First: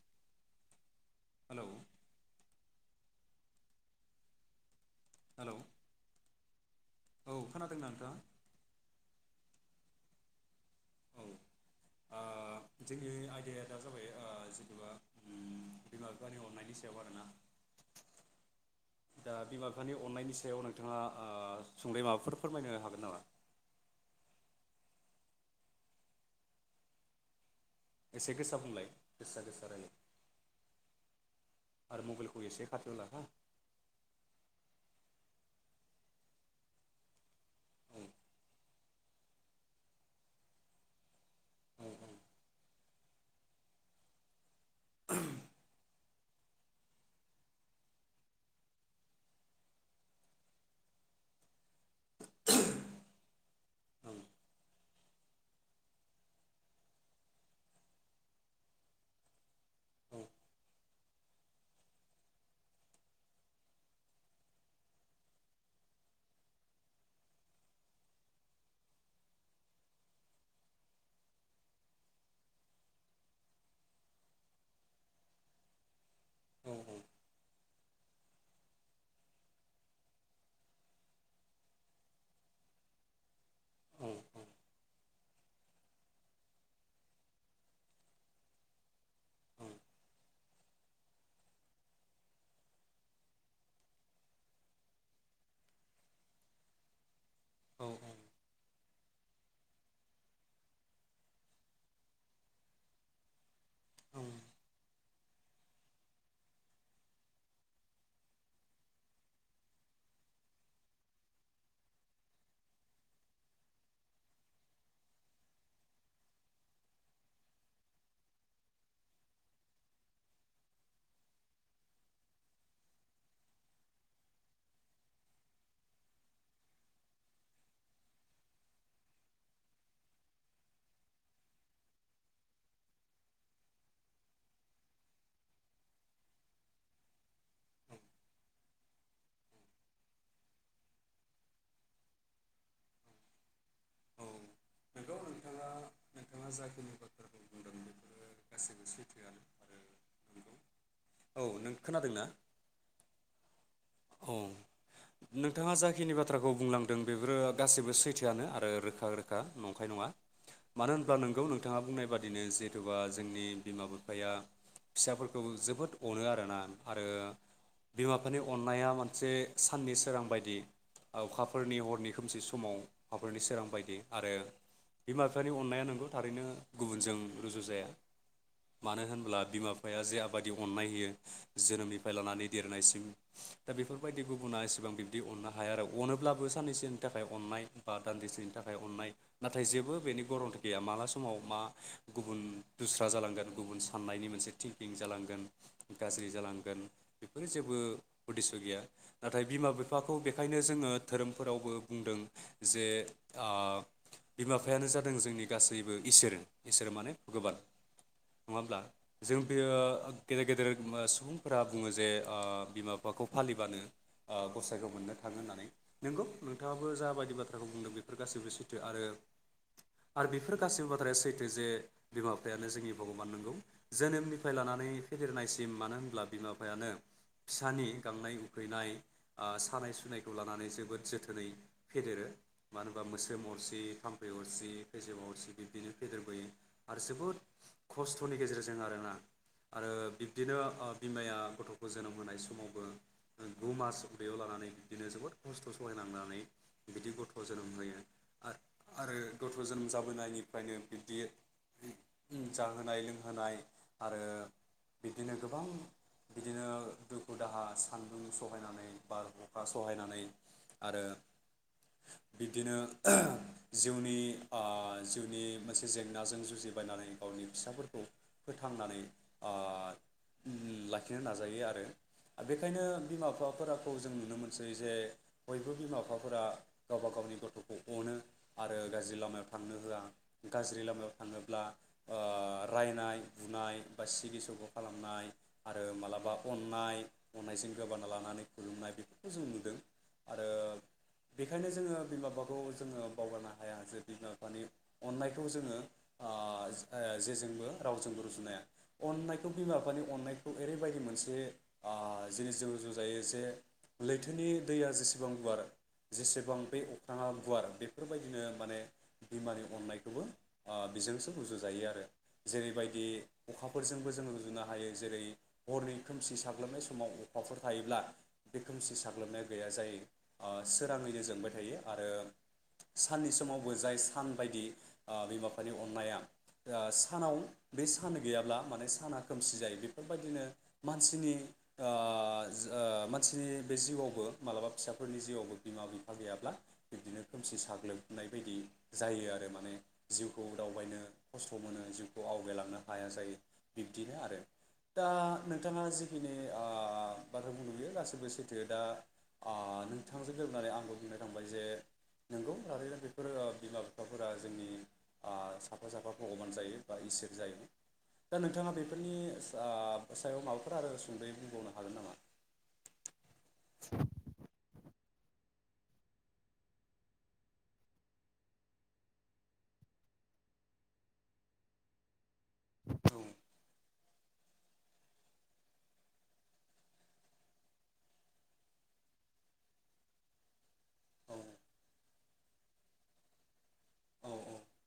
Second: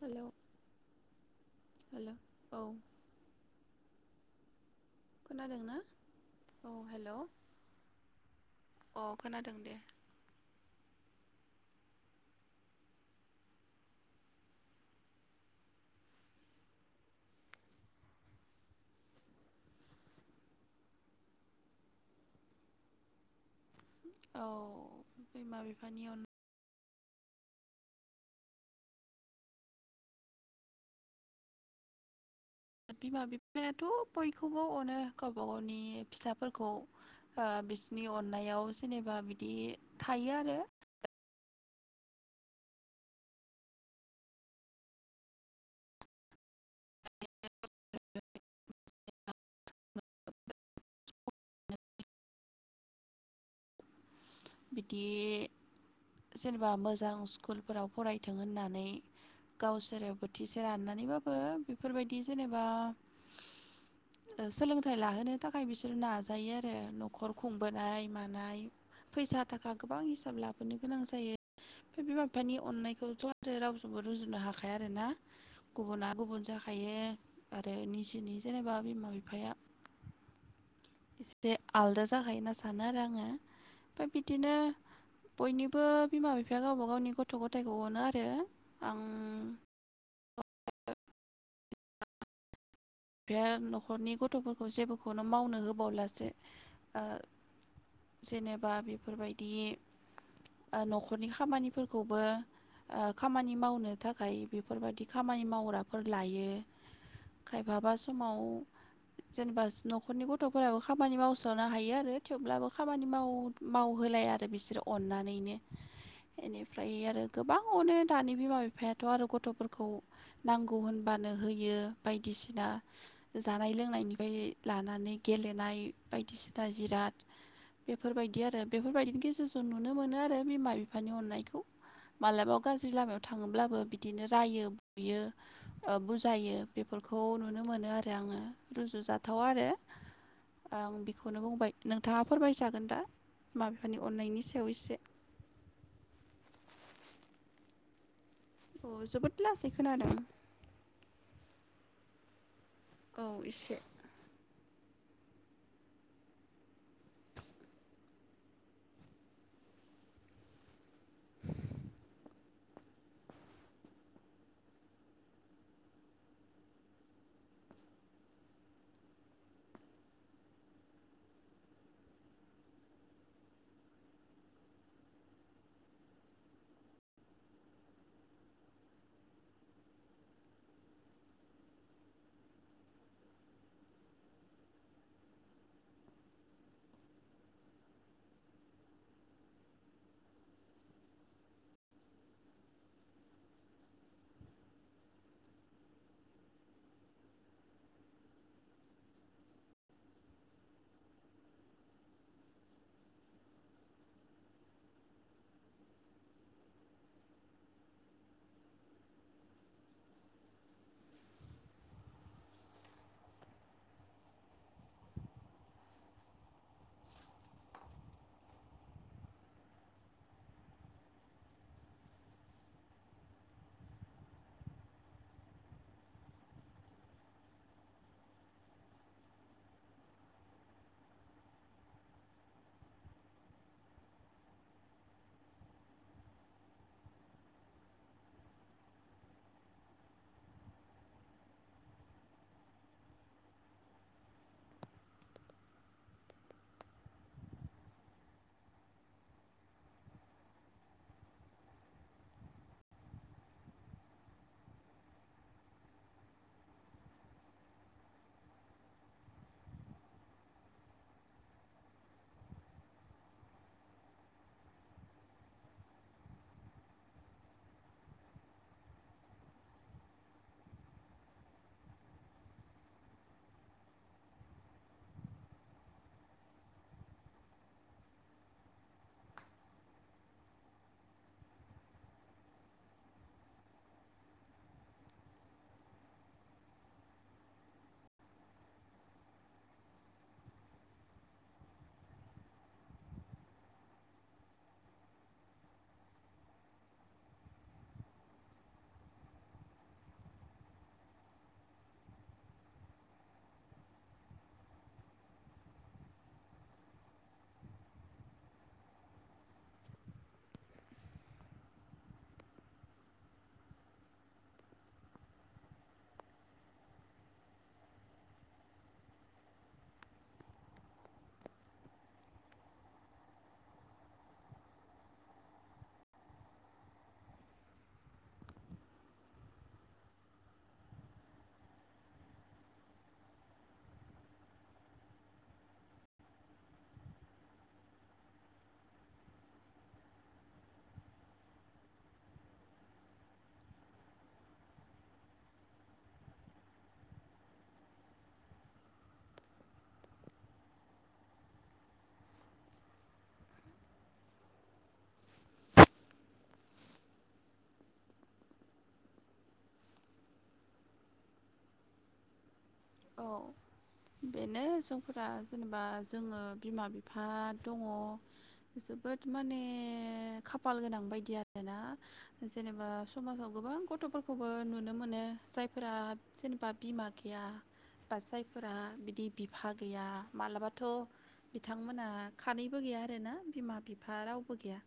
Hello hello औ hello खोनादोंना? औ हेलौ औ खोनादोंना नोंथाङा अ खोनादों दे औ ओ जोंनि आयदाया दा जाबाय ओ जेनबा बिमा बिफानि अननायनि सायाव आरोना दा बिमा बिफानि अननायनि सायाव नोंथाङा ओ सुदयै माबाफोर फोरमायनो हागोन नामा? औ बिमा बिफानि अन एसे गोसा बुंलाय गोसा गोसा रायलाय आरो मबाइलखौ एसे खाथियाव ला हो बिमा बिफायाथ बयखौबो अनो गावबा गावनि फिसाफोरखौ ओ औ बिसोरनि अननायाव जेनेबा बिदि थायो आरो औ बिदि जेनेबा मोजां स्कुलफोराव फरायथों होननानै गावसोर औ बोथिसे राननानैबाबो बेफोरबायदि जेनेबा सोलोंथाइ लाहोनो थाखाय बिसोर नाजायो आरो नखर खुंबोनाय मानाय फैसा थाखा गोबां हिसाब लाबोनो गोनां जायो बिमा बिफानि अननायखौथ आरो रावजोंबो रुजुनो हाखाया आरोना गुबुना गुबुन औ जाखायो आरो निजेनि जेनेबा बिमा बिफाया एसे आलदा जाखायो होनना सानो आरो आङो औ ओमफ्राय बिदिनो बयनिबो बिमा बिफाया गावबा गावनि गथ गथायाइखौ अनो आरो आं बिफाया नखरनि गथफोरखौ जेबोखौनो मावनो होबावलासो ओ औ जेनेबा बिब बेफोरबायदि ओ नखरनि खामानिफोरखौबो ओ खामानि माव नो औ थाखाय बेफोरबायदि खामानि मावग्राफोर लायो खाय माबा समाव जेनेबा नखरनि गथफोराबो खामानि मावसनो हायो आरो थेवब्लाबो खामानि माव मावहोलाया आरो बिसोरो अननानैनो एनिफ्राय आरो गोबां अनो दानि बिमा बिफायाथ आरो गथफोरखौ नांगौ होनबानो होयो बायदि दिसिना जानाय लोंनायनिफ्राय लानानै गेलेनाय बायदिसिना जिराद बेफोरबायदि आरो बेफोरबायदिनि गेजेरजों नुनो मोनो आरो बिमा बिफानि अननायखौ मालाबा गाज्रि लामायाव थाङोब्लाबो बिदिनो रायो बुयो बुजायो बे फोरखौ नुनो मोनो आरो आङो रुजुजाथावा आरो आं बेखौनो बुंबाय नोंथाङा फोरमायजागोन दा बिमा बिफानि अननायनि सायाव एसे नोंगौ नोंथाङा नोंथाङा जाखिनि बाथ्राखौ बुंदों बेफोर गासैबो अ जोबोद सैथोआनो लासैखोनादों खोनादों ना? औ इसे। औ नोंथाङा जाखिनि बाथ्राखौ बुंलांदों बेफोरो गासैबो सैथोआनो आरो रोखा रोखा नंखाय नङा मानो होनब्ला नोंगौ नोंथाङा बुंनाय बादिनो जिहेथुबा जोंनि बिमा बिफाया फिसाफोरखौ जोबोद अनो आरोना आरो बिमा बिफानि अन्नाया मोनसे साननि सोरां बायदि अखाफोरनि हरनि खोमसि समाव अखाफोरनि सोरां बायदि आरो बिमा बिफानि अननाया नंगौ थारैनो गुबुनजों रुजु जाया मानो होनोब्ला बिमा बिफाया जे आबादि अननाय होयो जोनोमनिफ्राय लानानै देरनायसिम। दा बेफोरबायदि गुबुना एसेबां बिब्दि अननो हाया आरो अनोब्लाबो साननैसोनि थाखाय अननाय बा दान्दिसेनि थाखाय अननाय नाथाय जेबो बेनि गरमथि गैया माला समाव मा गुबुन दुस्रा जालांगोन गुबुन साननायनि मोनसे थिंकिं जालांगोन गाज्रि जालांगोन बेफोरो जेबो उदेस्स गैया नाथाय बिमा बिफाखौ बेखायनो जोङो धोरोमफोरावबो बुंदों जे ओ बिमा बिफायानो जादों जोंनि गासैबो इसोर इसोर माने भगबान नङा होमब्ला जों बेयो गेदेर गेदेर सुबुंफोरा बुङो जे ओ बिमा फाखौ फालिबानो ओ गसाइखौ मोननो थाङो होननानै नंगौ नोंथाङाबो जाबायदि बाथ्राखौ बुंदों बेफोर गासैबो सैथो आरो आरो बेफोर गाैसैबो बाथ्राया सैथो जे बिमा बिफायानो जोंनि भगबान नोंगौ जोनोमनिफ्राय लानानै फेदेरनायसिम मानो होनब्ला बिमा बिफायानो फिसानि गांनाय उखैनाय ओ सानाय सुनायखौ लानानै जोबोद जोथोनै फेदेरो मानो होनबा मोस्रोम अरसि थाम्फै अरसि खैजोमा अरसि बिब्दिनो फेदेरबोयो आरो जोबोद खस्थनि गेजेरजों आरोना आरो बिब्दिनो बिमाया गथखौ जोनोम होनाय समावबो गु मास उदैयाव लानानै बिदिनो जोबोद खस्थ सहायनांनानै बिदि गथ जोनोम होयो आ आरो गथ जोनोम जाबोनायनिफ्रायनो बिब्दि जाहोनाय लोंहोनाय आरो बिब्दिनो गोबां बिदिनो दुखु दाहा सान्दुं सहायनानै बार अखा सहायनानै आरो बिब्दिनो जिउनि आ जिउनि मोनसे जेंनाजों जुजिबायनानै गावनि फिसाफोरखौ फोथांनानै ओ लाखिनो नाजायो आरो बेखायनो बिमा बिफाफोराखौ जों नुनो मोनसै जे बयबो बिमा बिफाफोरा गावबा गावनि गथखौ अनो आरो गाज्रि लामायाव थांनो होआ गाज्रि लामायाव थाङोब्ला ओ रायनाय बुनाय बा सिगि सग खालामनाय आरो मालाबा अननाय अननायजों गोबाना लानानै खुलुमनाय बेफोरखौ जों नुदों आरो बेखायनो जोङो बिमा बिफाखौ जोङो बावगारनो हाया जे बिमा बिफानि अननायखौ जोङो ओ जेजोंबो रावजोंबो रुजुनो हाया अननायखौ बिमा बिफानि अननायखौ ओरैबायदि मोनसे ओ जिनिस जों रुजुजायो जे लैथोनि दैया जेसेबां गुवार जेसेबां बे अख्राङा गुवार बेफोरबायदिनो माने बिमानि अननायखौबो ओ बेजोंसो रजुजायो आरो जेरैबायदि अखाफोरजोंबो जोङो रुजुनो हायो जेरै हरनि खोमसि साग्लोबनाय समाव आफाफोर थायोब्ला बे खोमसि साग्लोबनाया गैया जायो ओ सोराङैनो जोंबाय थायो आरो साननि समावबो जाय सान बायदि ओ बिमा बिफानि अननाया ओ सानाव बे सान गैयाब्ला माने साना खोमसि जायो बेफोरबायदिनो मानसिनि ओ ओ ज मानसिनि बे जिउआवबो मालाबा फिसाफोरनि जिउआवबो बिमा बिफा गैयाब्ला बिब्दिनो खोमसि साग्लोबनाय बायदि जायो आरो माने जिउखौ दावबायनो खस्थ मोनो जिउखौ आवगायलांनो हाया जायो बिब्दिनो आरो दा नोंथाङा जिखिनि ओ बाथ्रा बुंदों इयो गासैबो सैथो दा ओ नोंथांजों लोगोनानै आंबो बुंनो थांबाय जे नंगौ थारैनो बेफोर बिमा बिफाफोरा जोंनि ओ साफा साफा भगबान जायो बा इसोर जायो दा नोंथाङा बेफोरनि ओ सायाव माबाफोर आरो सुंद यै बुंबावनो हागोन नामा? औ बेनो जों फ्रा जेनेबा जोङो बिमा बिफा दङ जोबोद माने खाफाल गोनां बायदि आरोना। जेनेबा औ समाजाव गोबां गथ फोरखौबो नुनो मोनो जायफोरा जेनेबा बिमा गैया। बा जायफोरा बिदि बिफा गैया मालाबाथ औ बिथांमोना खानैबो गैया आरोना बिमा बिफा औ रावबो गैया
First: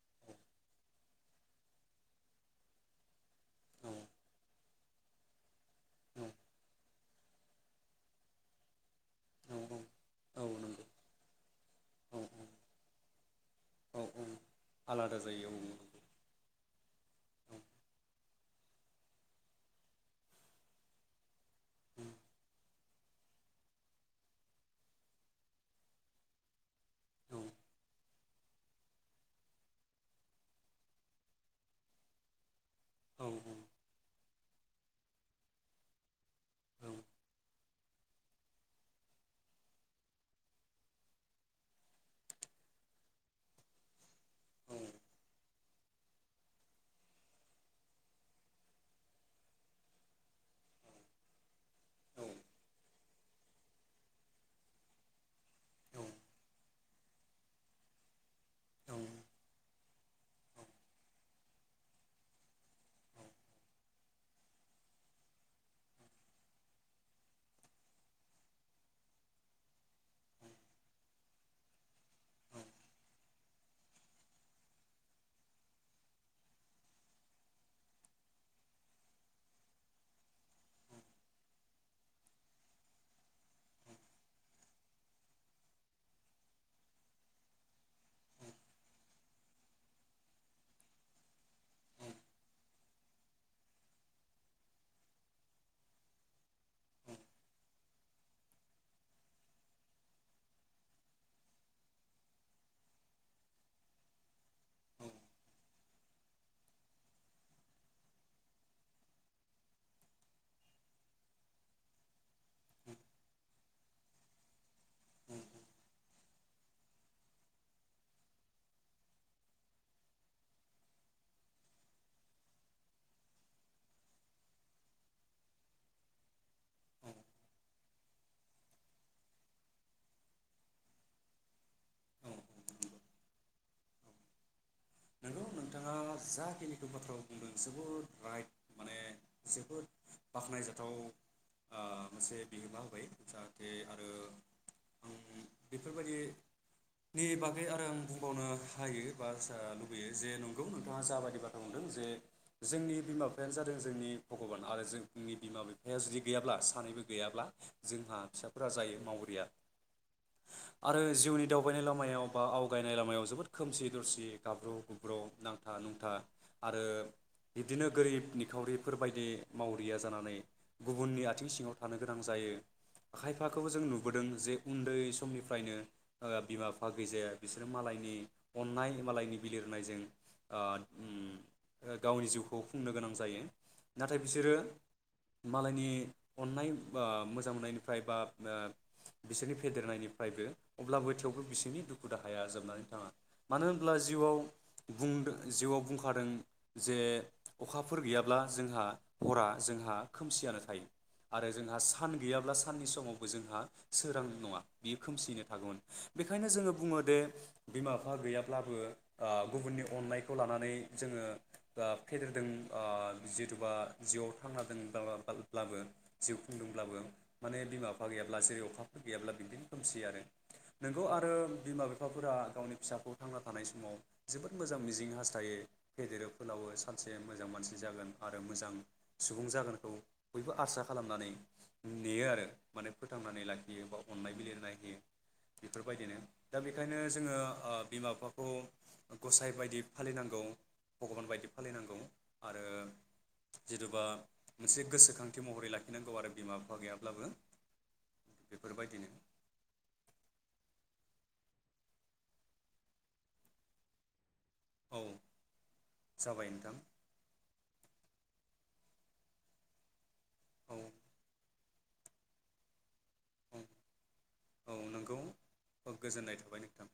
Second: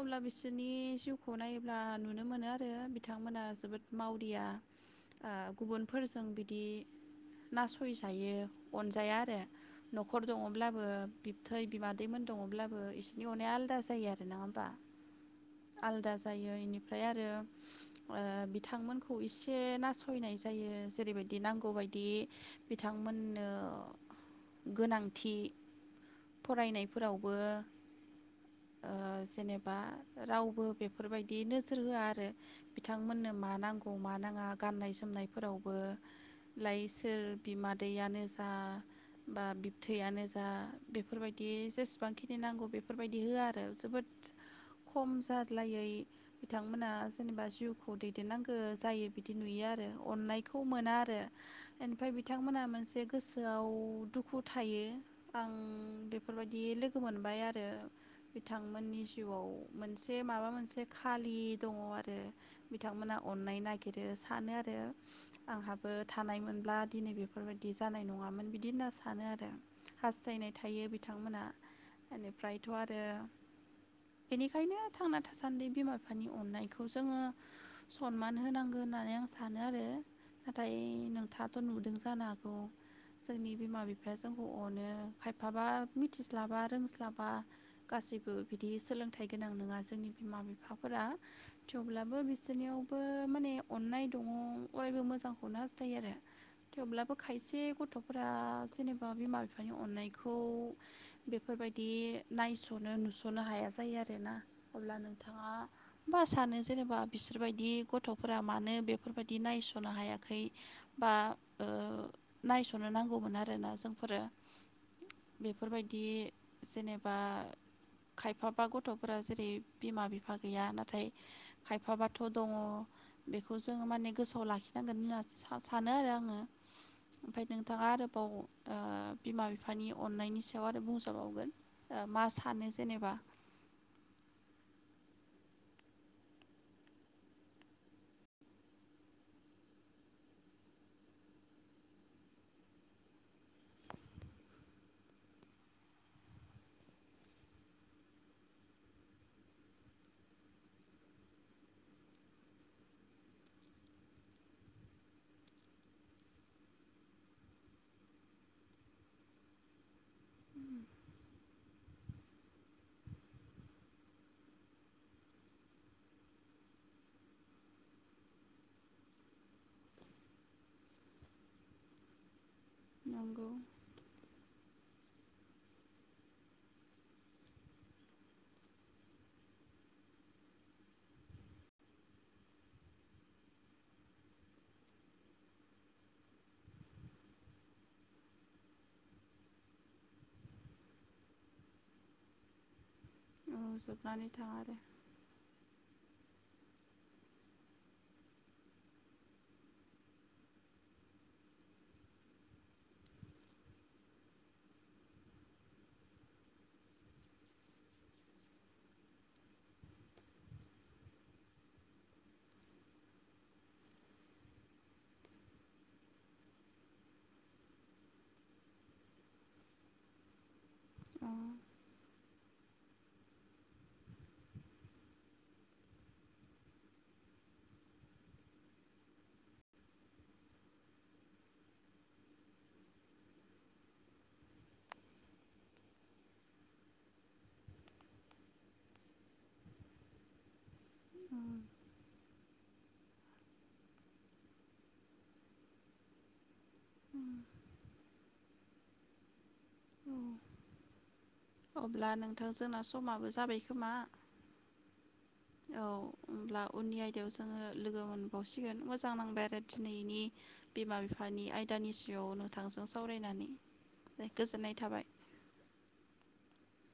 अब्ला बिसोरनि जिउखौ नायोब्ला नुनो मोनो आरो बिथांमोना जोबोद औ मावरिया ओ औ गुबुनफोरजों बिदि नासयजायो अनजाया आरो नंगौ नखर दङब्लाबो बिबथै औ बिमादैमोन दङब्लाबो इसिनि अनाया आलादा औ जायो आरो औ नङा होमबा आलादा जायो औ औ आलादा जायो इनि ओमफ्राय आरो औ ओ बिथांमोनखौ इसे नासयनाय जायो जेरैबायदि नांगौ बाय दि बिथांमोननो गोनांथि फरायनायफोरावबो औ ओ जेनेबा रावबो बेफोरबायदि नोजोर होआ आरो। बिथांमोननो मा औ नांगौ मा नाङा। गाननाय जोमनायफोरावबो लाइ सोर बिमा दैयानो जा बा बिबथैयानो जा बेफोरबायदि जेसेबांखिनि नांगौ बेफोरबायदि होआ आरो जोबोद खम जारलायै बिथांमोना जेनेबा जिउखौ दैदेन नांगौ जायो बिदि नुयो आरो अननायखौ मोना आरो। एनिफ्राय बिथांमोना मोनसे गोसोआव दुखु थायो आं बेफोरबायदि लोगो मोनबाय आरो औ औ बिथांमोननि जिउआव मोनसे माबा मोनसे खालि दङ आरो बिथांमोनहा अन्नाय नागिरो सानो आरो आंहाबो थानाय मोनब्ला दिनै बेफोरबायदि जानाय नङामोन बिदि होनना सानो आरो हास्थायनाय थायो बिथांमोना औ एनिफ्रायथ आरो बेनिखायनो थांना थासान्दि बिमा बिफानि अननायखौ जोङो सनमान होनांगौ होननानै आं सानो आरो नाथाय नोंथाङाथ नुदों जानो हागौ जोंनि बिमा बिफाया जोंखौ अनो खायफाबा मिथिस्लाबा रोंस्लाबा गासैबो बिदि सोलोंथाइ गोनां नङा जोंनि बिमा बिफाफोरा थेवब्लाबो बिसोरनियावबो माने अन्नाय दङ अरायबो मोजांखौनो हास थायो आरो थेवब्लाबो खायसे गथफोरा जेनेबा बिमा बिफानि अननायखौ बेफोरबायदि नायसनो नुसनो हाया जायो आरोना। अब्ला औ नोंथाङा। होमबा सानो जेनेबा बिसोरबायदि गथफोरा मानो बेफोरबायदि नायसनो हायाखै? बा ओ नायसनो नांगौमोन आरोना जोंफोरो बेफोरबायदि जेनेबा खायफाबा गथफोरा जेरै बिमा बिफा गैया नाथाय खायफाबाथ दङ बेखौ जोङो माने गोसोआव लाखिनांगोन होनना सानो आरो आङो ओमफ्राय नोंथाङा आरोबाव ओ बिमा बिफानि अननायनि सायाव आरो बुंजाबावगोन मा औ सानो जेनेबा? नोंगौ नोंथाङा जाखिनिखौ बाथ्रा बुंदों जोबोद राइट माने जोबोद बाख्नायजाथाव ओ मोनसे बिहोमा होबाय जाहाथे आरो आं बेफोरबायदिनि बागै आरो आं बुंबावनो हायो बा लुबैयो जे नंगौ नोंथाङा जाबायदि बाथ्रा बुंदों जे जोंनि बिमा बिफायानो जादों जोंनि भगबान आरो जोंनि बिमा बिफाया जुदि गैयाब्ला सानैबो गैयाब्ला जोंहा फिसाफोरा जायो मावरिया आरो जिउनि दावबायनाय लामायाव बा आवगायनाय लामायाव जोबोद खोमसि दरसि गाब्रु गुबब्र नांथा नुंथा आरो बिबदिनो गोरिब निखावरिफोरबायायदि मावरिया जानानै गुबुननि आथिं सिङाव थानो गोनां जायो। नंगौ खायफाखौबो जों नुबोदों जे उन्दै समनिफ्रायनो ओ बिमा बिफा गैजाया बिसोरो मालायनि अननाय मालायनि बिलिर नाय जों ओ गावनि जिउखौ खुंनो गोनां जायो नाथाय बिसोरो मालायनि अननाय ओ मोजां मोननायनिफ्राय बा ओ बिसोरनि फेदेरनायनिफ्रायबो अब्लाबो थेवबो बिसोरनि दुखु दाहाया जोबनानै थाङा। औ मानो होनब्ला जोबनानै जिउआव थाङा आरो बुंदों जिउआव बुंखादों जे अखाफोर गैयाब्ला जोंहा हरा जोंहा खोमसियानो थायो आरो जोंहा सान गैयाब्ला साननि समावबो जोंहा सोरां नङा बियो खोमसियैनो थागौमोन बेखायनो जोङो बुङो दि बिमा बिफा गैयाब्लाबो ओ गुबुननि अननायखौ लानानै जोङो ओ फेदेरदों ओ जिथुबा जिउआव थांना ब्ला ब्ला ब्लाबो जिउ खुंदोंब्लाबो माने बिमा बिफा गैयाब्ला जेरै अखाफोर गैयाब्ला बिदिनो खोमसि आरो। नोंगौ औ आरो बिमा बिफाफोरा गावनि फिसाखौ थांना थानाय समाव जोबोद मोजां मिजिं हास्थायो फेदेरो फोलावो सानसे मोजां मानसि जागोन आरो मोजां सुबुं जागोनखौ बयबो आसा खालामनानै नेयो आरो माने फोथांनानै लाखियो बा अन्नाय बिलिरनाय होयो बेफोरबायदिनो दा बेखायनो जोङो ओ बिमा बिफाखौ गसाइ बायदि फालिनांगौ। भगबान बायदि फालिनांगौ। आरो जिथुबा मोनसे गोसोखांथि महरै लाखिनांगौ आरो बिमा बिफ बिफा गैयाब्लाबो औ बेफोरबायदिनो उम। अब्ला नोंथां जोंना समाबो जाबाय खोमा? औ औ जाबाय होमब्ला नोंथां उननि आयदायावसो जोङो लोगो मोनबावसिगोन मोजां नांबाय आरो दिनैनि औ बिमा बिफानि आयदानि सायाव नोंथांजों सावरायनानै औ गोजोननाय थाबाय। नंगौ औ गोजोननाय थाबाय नोंथां।